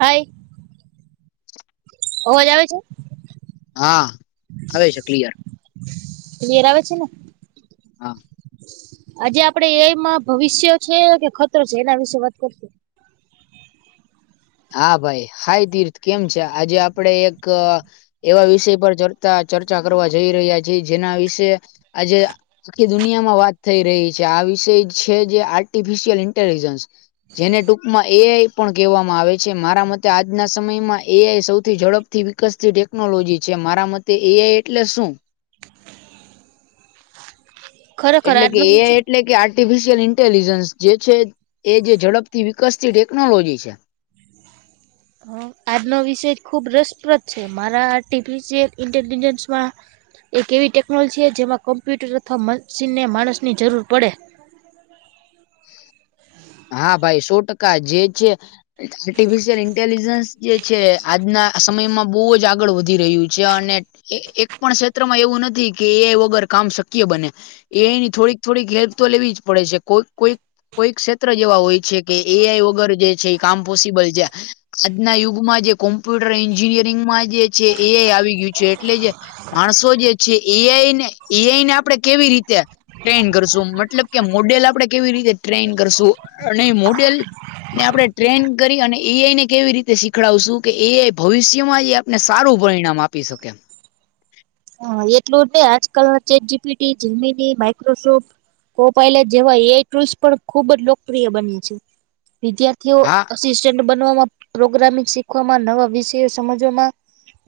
હાય અવાજ આવે છે? હા આવે છે ક્લીયર. ક્લીયર આવે છે ને? હા. આજે આપડે એ આઈ માં ભવિષ્ય છે કે ખતરો છે એના વિશે વાત કરશુ હા ભાઈ હાઈ તીર્થ કેમ છે આજે આપડે એક એવા વિષય પર ચ ચા ચર્ચા કરવા જઈ રહ્યા છે જેના વિશે આજે આખી દુનિયામાં વાત થઈ રહી છે આ વિષય છે જે આર્ટિફિશિયલ ઇન્ટેલિજન્સ જેને ટૂંકમાં એ આઈ પણ કેહવામાં આવે છે મારા મતે આજના સમયમાં એ આઈ સૌથી ઝડપથી વિકસતી ટેકનોલોજી છે મારા મત તે એ આઈ એટલે શું? ખરેખર એટલે કે આજનો એ વિષય આઈ એટલે કે આ ર્ટિફિશયલ ઇન્ટેલિજન્સ જે છે એ જે ઝડપથી વિકસતી ટેકનોલોજી છે. હા આજનો વિષય જ ખુબ રસપ્રદ છે મારા આર્ટિફિશયલ ઇન્ટેલજન્સમાં એક એવી ટેકનોલોજી છે જેમાં કમ્પ્યુટર અથવા મન્શીનને માણસની જરૂર પડે. હા ભાઈ સો ટકા જે છે આર્ટિફિશિયલ ઇન્ટેલિજન્સ જે છે આજના સમયમાં બઉ જ આગળ વધી રહ્યું છે અને એક એક પણ ક્ષેત્રમાં એવું નથી કે એ આઈ વગર કામ શક્ય બને. એ આઈ ની થોડીક થોડીક હેલ્પ તો લેવી જ પડે છે કોઈક કોઈક કોઈક ક્ષેત્ ત્ર જ એવા હોય છે કે એ આઈ વગર જે છે એ કામ પોસિબલ જા આજના યુગમાં જે કોમ્પ્યુટર એન્જિનિયરિંગમાં જે છે એ આઈ આવી ગયું છે એટલે જે માણસો જે છે એ આઈને એ આઈને આપણે કેવી રીતે ટ્રેઈન કરશું મતલબ કે મોડેલ આપડે કેવી રીતે ટ્રેઈન કરશું અને મોડેલ ને આપણે ટ્રેઈન કરી અને એ આઈ ને કેવી રીતે શીખડાવશું કે એ આઈ ભવિષ્યમાં જે આપ ને સારું પરિણામ આપી શકે હાં એટલું જ નઈ આજકાલ chat G P T G P T Microsoft કોપાયલે જેવા એ આઈ ટૂલ્સ પણ ખુબ જ લોકપ્રિય બને છે વિદ્યાર્થીઓ હા અસિસ્ટંટ બનવામાં પ્રોગ્રામિંગ શીખવામાં નવા વિષયો સમજવામાં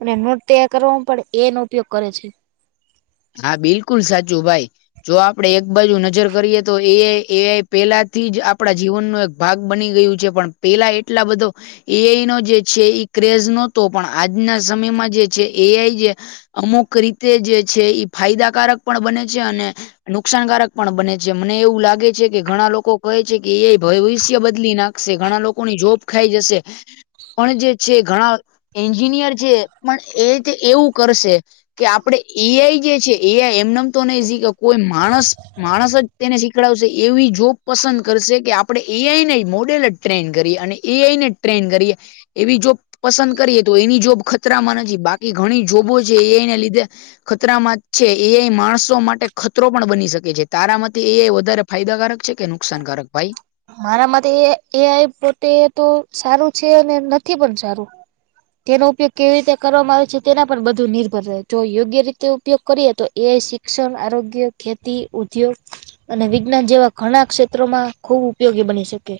અને નોટ તૈયાર કરવામાં પણ એ આઈ નો ઉપયોગ કરે છે. હા બિલકુલ સાચું ભાઈ. જો આપડે એક બાજુ નજર કરીએ તો એ આઈ એ આઈ પેલા થી જ આપડા જીવનનો એક ભાગ બની ગયું છે પણ પેલા એટલા બધો એ આઈ નો જે છે ઈ ક્રેઝ નહતો પણ આજના સમયમાં જે છે એ આઈ જે અમુક રીતે જે છે ઈ ફાયદાકારક પણ બને છે અને નુકસાનકારક પણ બને છે મને એવું લાગે છે કે ઘણા લોકો કહે છે કે એ આઈ ભવિષ્ય બદલી ના ખશે ઘણા લોકોની જોબ ખાઈ જશે પણ જે છે ઘણા એન્જિનિયર છે પણ એ તે એવું કરશે કે આપડે એ આઈ જે છે એ આઈ એમનેમ તો નઈ સીખે કોઈ માણસ માણસ જ તેને શીખડાવશે એવી જોબ પસંદ કરશે કે આપડે એ આઈ નઈ મોડલ જ ટ્રેેન કરીએ અને એ આઈને ટ્રેઈન કરીએ એવી જો પસંદ કરીએ તો એની જોબ ખતરામાં નથી બાકી ઘણી જોબો છે એ આઈ ને લીધે ખતરામાં જ છે એ આઈ માણસો માટે ખતરો પણ બની શકે છે તારા મતે એ આઈ વધારે ફાયદાકારક છે કે નુકસાનકારક ભાઈ મારા માટે એ એ આઈ પોતે તો સારું છે, અને નથી પણ સારું. તેનો ઉપયોગ કેવી રીતે કરવામાં આવે છે, તેના પર બધું નિર્ભર રહે. જો યોગ્ય રીતે ઉપયોગ કરીએ તો એ આઈ શિ ક્ષન, આરોગ્ય, ખેતી, ઉદ્યોગ અને વિજ્ઞાન જેવા ઘણા ક્ષેત્રોમાં ખૂબ ઉપ પયોગી બની શકે.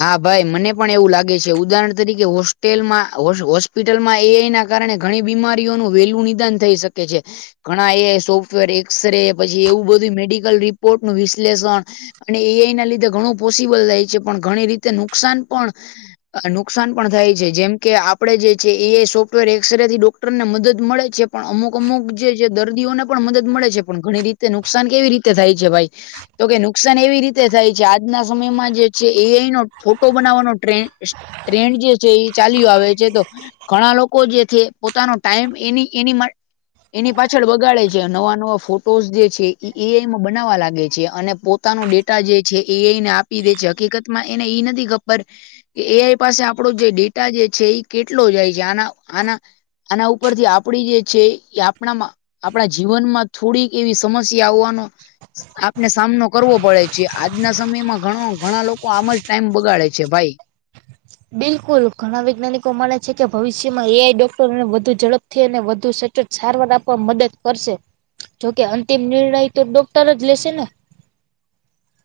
હા ભાઈ મને પણ એવું લાગે છે. ઉદાહરણ તરીકે હોસ્ટેલમાં હો હોસ હોસ્પિટલમાં એ આઈ ના કારણે ઘણી બીમારીઓનું વહેલું નિદાન થઈ શકે છે. ઘણા એ આઈ સોફ્ટવેર, એક્સ-રે, પછી એવું બધું મેડિકલ રિપોર્ટનું વિશ્લેષણ અને એ આઈ ના લીધે ઘણું પોસિબલ થાય છે. પણ ઘણી રીતે નુકસાન પણ અહ નુકસાન પણ થાય છે. જેમ કે આપણે જે છે એ આઈ સોફ્ટવેર એક્સ-રેથી ડોક ક્ટરને મદદ મળે છે. પણ અમુક-અમુક જે-જે દર્દીઓને પણ મદદ મળે છે. પણ ઘણી રીત તે નુકસાન કેવી રીતે થાય છે ભાઈ? તો કે નુકસાન એવી રીતે થાય છે, આજના સમયમાં જે છે એ આઈ નો ફોટો બનાવવાનો ટ્રેન્ડ સ ટ્રેન્ડ જે છે ઈ ચાલ્યો આવે છે તો ઘણા લોકો જે છે પોતાનો ટાઈમ એની-એની માટ એની પાછળ બગાડે છે. નવા-નવા ફોટોઝ જે છે ઈ એ આઈમાં બનાવવા લાગે છે. અને પોત પોતાનો ડેટા જે છે એ આઈને આપી દે છે. હકીકત માં એને ઈ નથી ખબર કે એ આઈ પાસે આપણો જે ડેટા જે છે ઈ કેટલો જાય છે. આના-આના આના ઉપરથી આપણી જે છે ઇ આપણામાં આપણા જીવનમાં થોડીક એવી સમસ્યા હોવાનો આપને સામનો કરવો પડે છે. આજના સમયમાં ઘણો ઘણા લોકો આમ જ ટાઈમ બગાડે છે ભાઈ. બિલકુલ. ઘણા વૈજ્ઞાનિકો માને છે કે ભવિષ્યમાં એ આઈ ડોક્ટરોને વધુ ઝડપ થી અને વધુ સચોટ સારવાર આપવામ મદદ કરશે. જોકે અંતિમ નિર્ણય તો ડોક્ટર જ લેશે ને.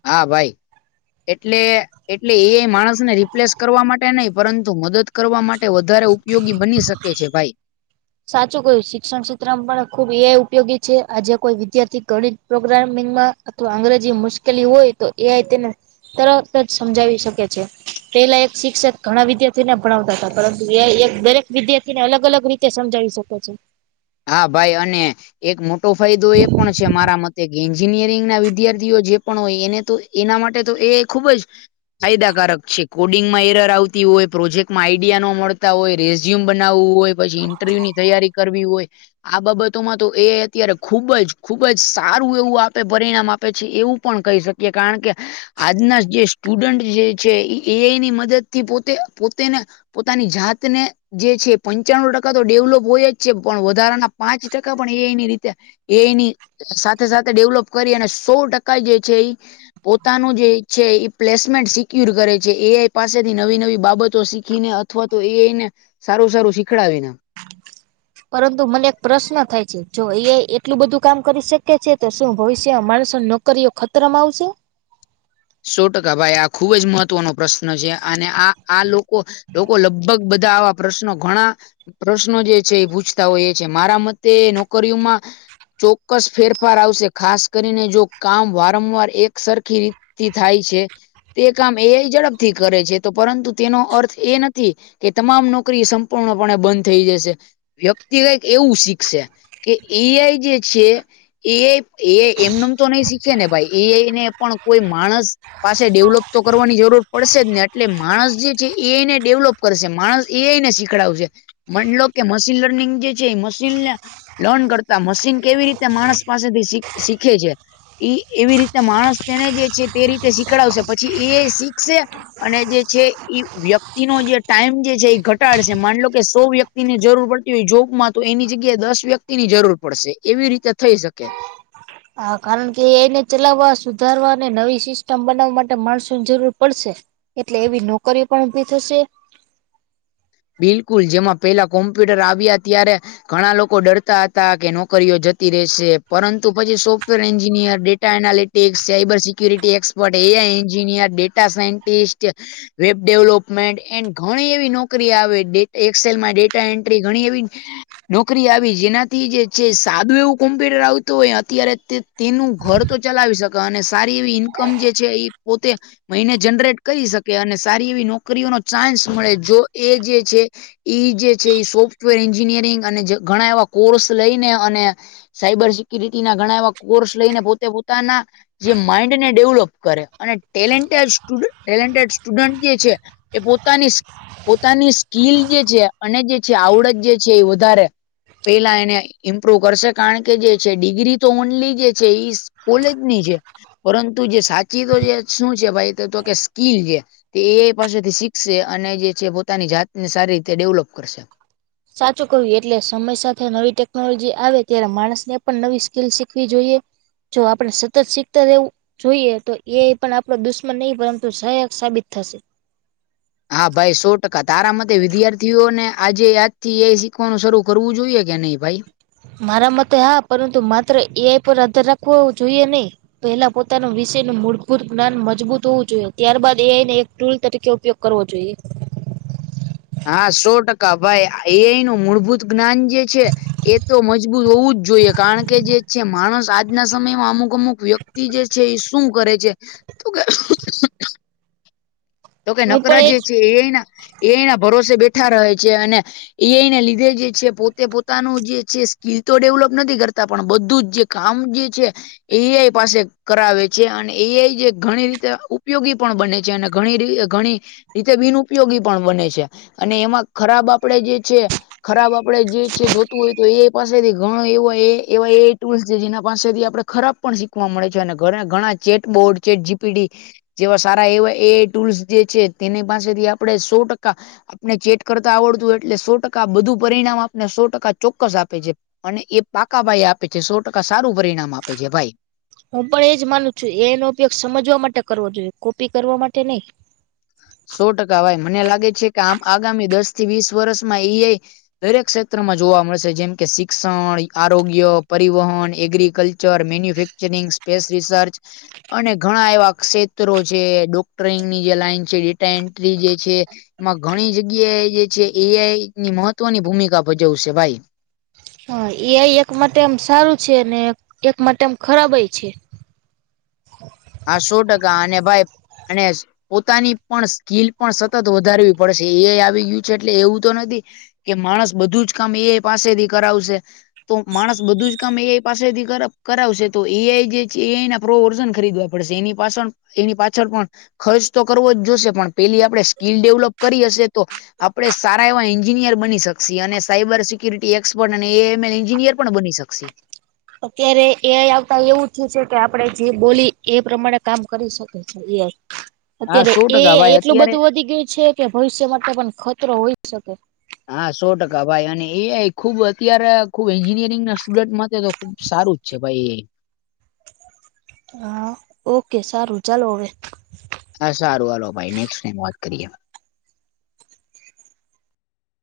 હા ભાઈ. એટલે-એટલે એ માણસ ને રિપ્લેસ કરવા માટે નહીં, પરંતુ મદદ કરવા માટે વધારે ઉપયોગી બની શકે છે ભાઈ. સાચું કહ્યું. શિક્ષણ ક્ષેત્રમાં પણ ખુબ એ આઈ ઉપયોગી છે. આજે કોઈ વિદ્યાર્થી ગણિત પ્રોગ્રામિંગમાં અથવા અંગ્રેજી મુશ્કેલી હોય તો એ આઈ તેને તરત જ સમજાવી શકે છે. પહેલા એક શિક્ષક ઘણા વિદ્યાર્થીઓને ભણાવતા હતા. પરંતુ એ આઈ એક દરેક વિદ્યાર્થીને અલગ-અલગ રીત તે સમજાવી શકે છે. હા ભાઈ. અને એક મોટો ફાયદો એ પણ છે મારા મતે એન્જિનિયરિંગ ના વિદ્યાર્થીઓ જે પણ હોય એને તો એના માટે તો એ આઈ ખુબ જ ફાયદાકારક છે. કોડિંગમાં એરર આવતી હોય, પ્રોજેક્ટમાં આઈડિયા ન મળતા હોય, રેઝ્યુમ બનાવવું હોય, પછી ઇન્ટરવ્યુ ની તૈયારી કરવી હોય આ બાબતોમાં તો એ આઈ અત્યારે ખુબ જ, ખુબ જ સારું એવું આપે પરિણામ આપે છે. એવું પણ કહી શકીએ. કારણ કે આજના જે સ્ટુડન્ટ જે છે ઈ એ આઈ ની મદદ થી પોતે-પોતેને પોતાની જાતને જે છે એ પંચાણું ટકા તો ડેવલોપ હોય જ છે. પણ વધ ધારાના પાંચ ટકા પણ એ આઈ ની રીતે, એ આઈની સાથે-સાથે ડેવલોપ કરી, અને સો ટકા જે છે ઈ પોતાનું જે ઈ છે ઈ પ્લેસમેન્ટ સિક્યુર કરે છે. એ આઈ પાસેથી નવી-નવી બાબતો શીખીને અથ અથવા તો એ આઈને સારું-સારું શીખવાડીને. પરંતુ મને એક પ્રશ્ન થાય છે. જો એ આઈ એટલું બધું કામ કરી શકે છે કે? તો શું ભવિષ્યમાં માણસોની નોક કરીઓ ખતરામાં આવશે? સો ટકા ભાઈ. આ ખુબ જ મહત્વનો પ્રશ્ન છે. અને આ-આ લોકો લોકો લગભગ બધા આવા પ્રશ્નો ઘણા પ્રશ્નો જે છે એ પૂછતા હોય એ છે મારા મતે નોકરીઓમાં ચોક્કસ ફેરફાર આવશે ખાસ કરીને જો કામ વારંવાર એક સરખી રી થી થાય છે તે કામ એ ઝડપથી કરે છે તો પરંતુ તેનો અર્થ એ નથી. કે તમામ નોકરી સંપૂર્ણપણે બંધ થઈ જશે. વ્યક્તિગત એવું શીખશે કે એઆઈ જે છે. એ એ એમનેમ તો નહી શીખે ને ભાઈ એ એને પણ કોઈ માણસ. પાસે ડેવલપ તો કરવાની જરૂર પડશે જ ને એટલે માણસ જે છે એને ડેવલપ. કરશે માણસ એને શીખડાવશે મ લો કે મશીન લર્નિંગ જે છે એ મશીનને. લર્ન કરતા મશીન કેવી રીતે માણસ પાસેથી શીખે છે. એ એવી રીતે માણસ તેને જે છે તે રીતે શીખડાવશે પછી એ શીખશે. અને જે છે એઈ વ્યક્તિ નો જે ટાઈમ જે છે એ ઘટાડશે માનલો કે સો વ્યક્તિ વની જરૂર પડતી હોય જોગમાં તો એની જગ્યાએ દસ વ્યક્તિ ની જરૂર પડશે એવી રીતે થઈ શકે. હા કારણ કે એને ચલાવવા સુધારવા અને નવી સિસ્ટમ બનાવવા માટે માણસો ની જરૂર પડશે. એટલે એવી નોકરીઓ પણ ઉભી થશે. બિલકુલ જેમાં પેલા કોમ્પ્યુટર આવ્યા. ઘણા લોકો ડરતા હતા નોકરીઓ જતી રહેશે પરંતુ પછી software data analytics cyber security expert AI engineer data scientist web development and ઘણી એવી નોક પ્રક્રિયા આવે એક્સેલમાં ડેટા એન્ટ્રી ઘણી એવી નોકરી આવી જેનાથી જે છે સાદું એવું કોમ્પ્યુટર આવતું હોય અત્યારે તે તેનું ઘર તો ચલાવી શકે અને સારી એવી ઈન્કમ જે છે એ પોતે મહિને જનરેટ કરી શકે અને સારી એવી નોકરીઓનો ચાન્સ મળે જો એ જે છે. ઈ જે છે એ સોફ્ટવેર એન્જિનિયરિંગ અને ઘણા એવા કોર્સ લઈને અને સાયબર સિક્યુરિટી ના ઘણા એવા કોર્સ લઈને પોતે પોતાના જે માઇન્ડને ડેવલોપ કરે અને ટેલેન્ટેડ્ટ ટેલેન્ટેડ સ્ટુડન્ટ જે છે. એ પોતાની પોતાની સ્કીિલ જે છે અને જે છે આવડત જે છે એ વધારે. પેલા એને ઇમ્પ્રુવ કરશે કારણ કે જે છે ડિગ્રી તો ઓનલી જે છે. કોલેજની છે પરંતુ જે સાચી તો જે શું છે ભાઈ તો કે સ્કીલ છે. તે એ પાસેથી શીખશે અને જે છે પોતાની જાતને સારી રીતે ડેવલપ કરશે. સાચું કરવું એટલે સમય સાથે નવી ટેકનોલોજી આવે ત્યારે માણસને પણ નવી સ્કલ શીખવી જોઈએ. જો આપડણે સતત શીખતા રહેવું. જોઈએ તો એ પણ આપડો દુશ્મન નહી પરંતુ સહાયક સાબિત થશે. હા ભાઈ સો ટકા તારા મતે વિદ્યાર્થીઓને આજે આજ થી એ શીખવાનું શરૂ કરવું જોઈએ કે નહી ભાઈ? મારા મતે હા પરંતુ માત્ર એ આઈ પર આધાર જોઈએ નહીં. પેલા પોતાનો વિષય ન મૂળભૂત જ્ઞાન મજબૂત હોવું જોઈએ ત્યારબાદ એને એક ટૂલ તરીકે ઉપયોગ કરવો જોઈએ. હા સો ટકા ભાઈ એનું મૂળભૂત જ્ઞાન જે છે. એ તો મજબૂત હોવું જ જોઈએ કારણ કે જે છે માણસ આજના સમયમાં અમુક અમુક વ્યક્તિ જે છે એ શું કરે છે તો કે તો કે હું પણ નકરા એજ જે છે એ અના એ અના ભરોસે બેઠા રહે છે અને એને લીધે જે છે પોતે પોતાનું જે છે સ્કીલ તો ડેવલપ નથી કરતા પણ બધું જ કામ જે છે. એઆઈ પાસે કરાવે છે અને એઆઈ જે ઘણી રીતે ઉપયોગી પણ બને છે અને ઘણી રી ઘણી રીતે બિન ઉપયોગી પણ બને છે અને એમાં ખરાબ આપડે જે છે. ખરાબ આપડે જે છે જોતું હોય તો એ પાસેથી ઘણો એવો એ એવા એ ટૂલ્સ છે જેના પાસેથી આપણે ખરાબ પણ શીખવા મળે છે અને ઘરે ઘણા ચેટ બોર્ડ ચેટ જીપીટી જેવા સારા એવા એ ટૂલ્સ જે છે તેની પાસેથી આપણે સો ટકા આપણે ચેટ કરતા આવડતું એટલે સો ટકા બધું પરિણામ આપને સો ટકા ચોક્કસ આપે છે. અને એ પાકા ભાઈ આપે છે, સો ટકા સારું પરિણામ આપે છે ભાઈ. હું પણ એજ માનું છું એનો ઉપયોગ સમજવા માટે કરવો જોઈએ કોપી કરવા માટે નહી. સો ટકા વાય મને લાગે છે કે આમ આગામી દસ થી વીસ વર્ષમાં એઆઈ દરેક ક્ષેત્રમાં જોવા મળશે જેમ કે શિક્ષણ, આરોગ્ય, પરિવહન, agriculture, manufacturing, space research અને ઘણા એવા ક્ષેત્રો છે, ડોક્ટરંગની જે લાઈન છે. ટેન્ટ્રી જે છે. એમાં ઘણી જગ્યા એ જે છે એઆઈની મહત્વની ભૂમિકા ભજવશે ભાઈ. હા એઆઈ એક માટે આમ સારું છે ને એક માટે આમ ખરાબે ય છે. હા સો ટકા અને ભાઈ ગણેશ પોતાની પણ સ્કીલ પણ સતત વધારવી પડશે એઆઈ આવી ગયું છે એટલે એવું તો નથી. કે માણસ બધું જ કામ એઆઇ પાસેથી કરાવશે. તો માણસ બધું જ કામ એઆઈ પાસેથી કર કરાવશે તો એઆઈ જે છે એઆઈના પ્રો વર્ઝન ખરીદવા પડશે. એની પાછળ એની પાછળ પણ ખર્ચ તો કરવો જ જોશે પણ પેલી આપણે સ્કીલ ડેવલોપ કરી હશે તો આપણેે સારા એવા એન્જિનિયર બની શકશી અને સાયબર સિક્યુરિટી એક્સપર્ટ અને એએમાઇ એન્જિનિયર પણ બની શકશે. અત્યારે એ આઈ આવતા એવું થ્યુ છે કે આપણે જે બોલી એ પ્રમાણે કામ કરી શકી. એ આઈ હા અત્યારે સો ટકા એ આઈ ભાઈ એટલું અત્યારે બધું વધી ગયું છે કે ભવિષ્ય માટે પણ ખતરો હોઈ જ શકે. હા સો ટકા ભાઈ અને એ આઈ ખુબ અત્યારે ખુબ એન્જિનિયરિંગ ના સ્ટુડન્ટ માટે તો સારું જ છે ભાઈ એ આઈ હા ઓકે સારું ચલો હવે હા સારું હાલો ભાઈ નેક્સ્ટ ટાઈમ વાત કરીએ.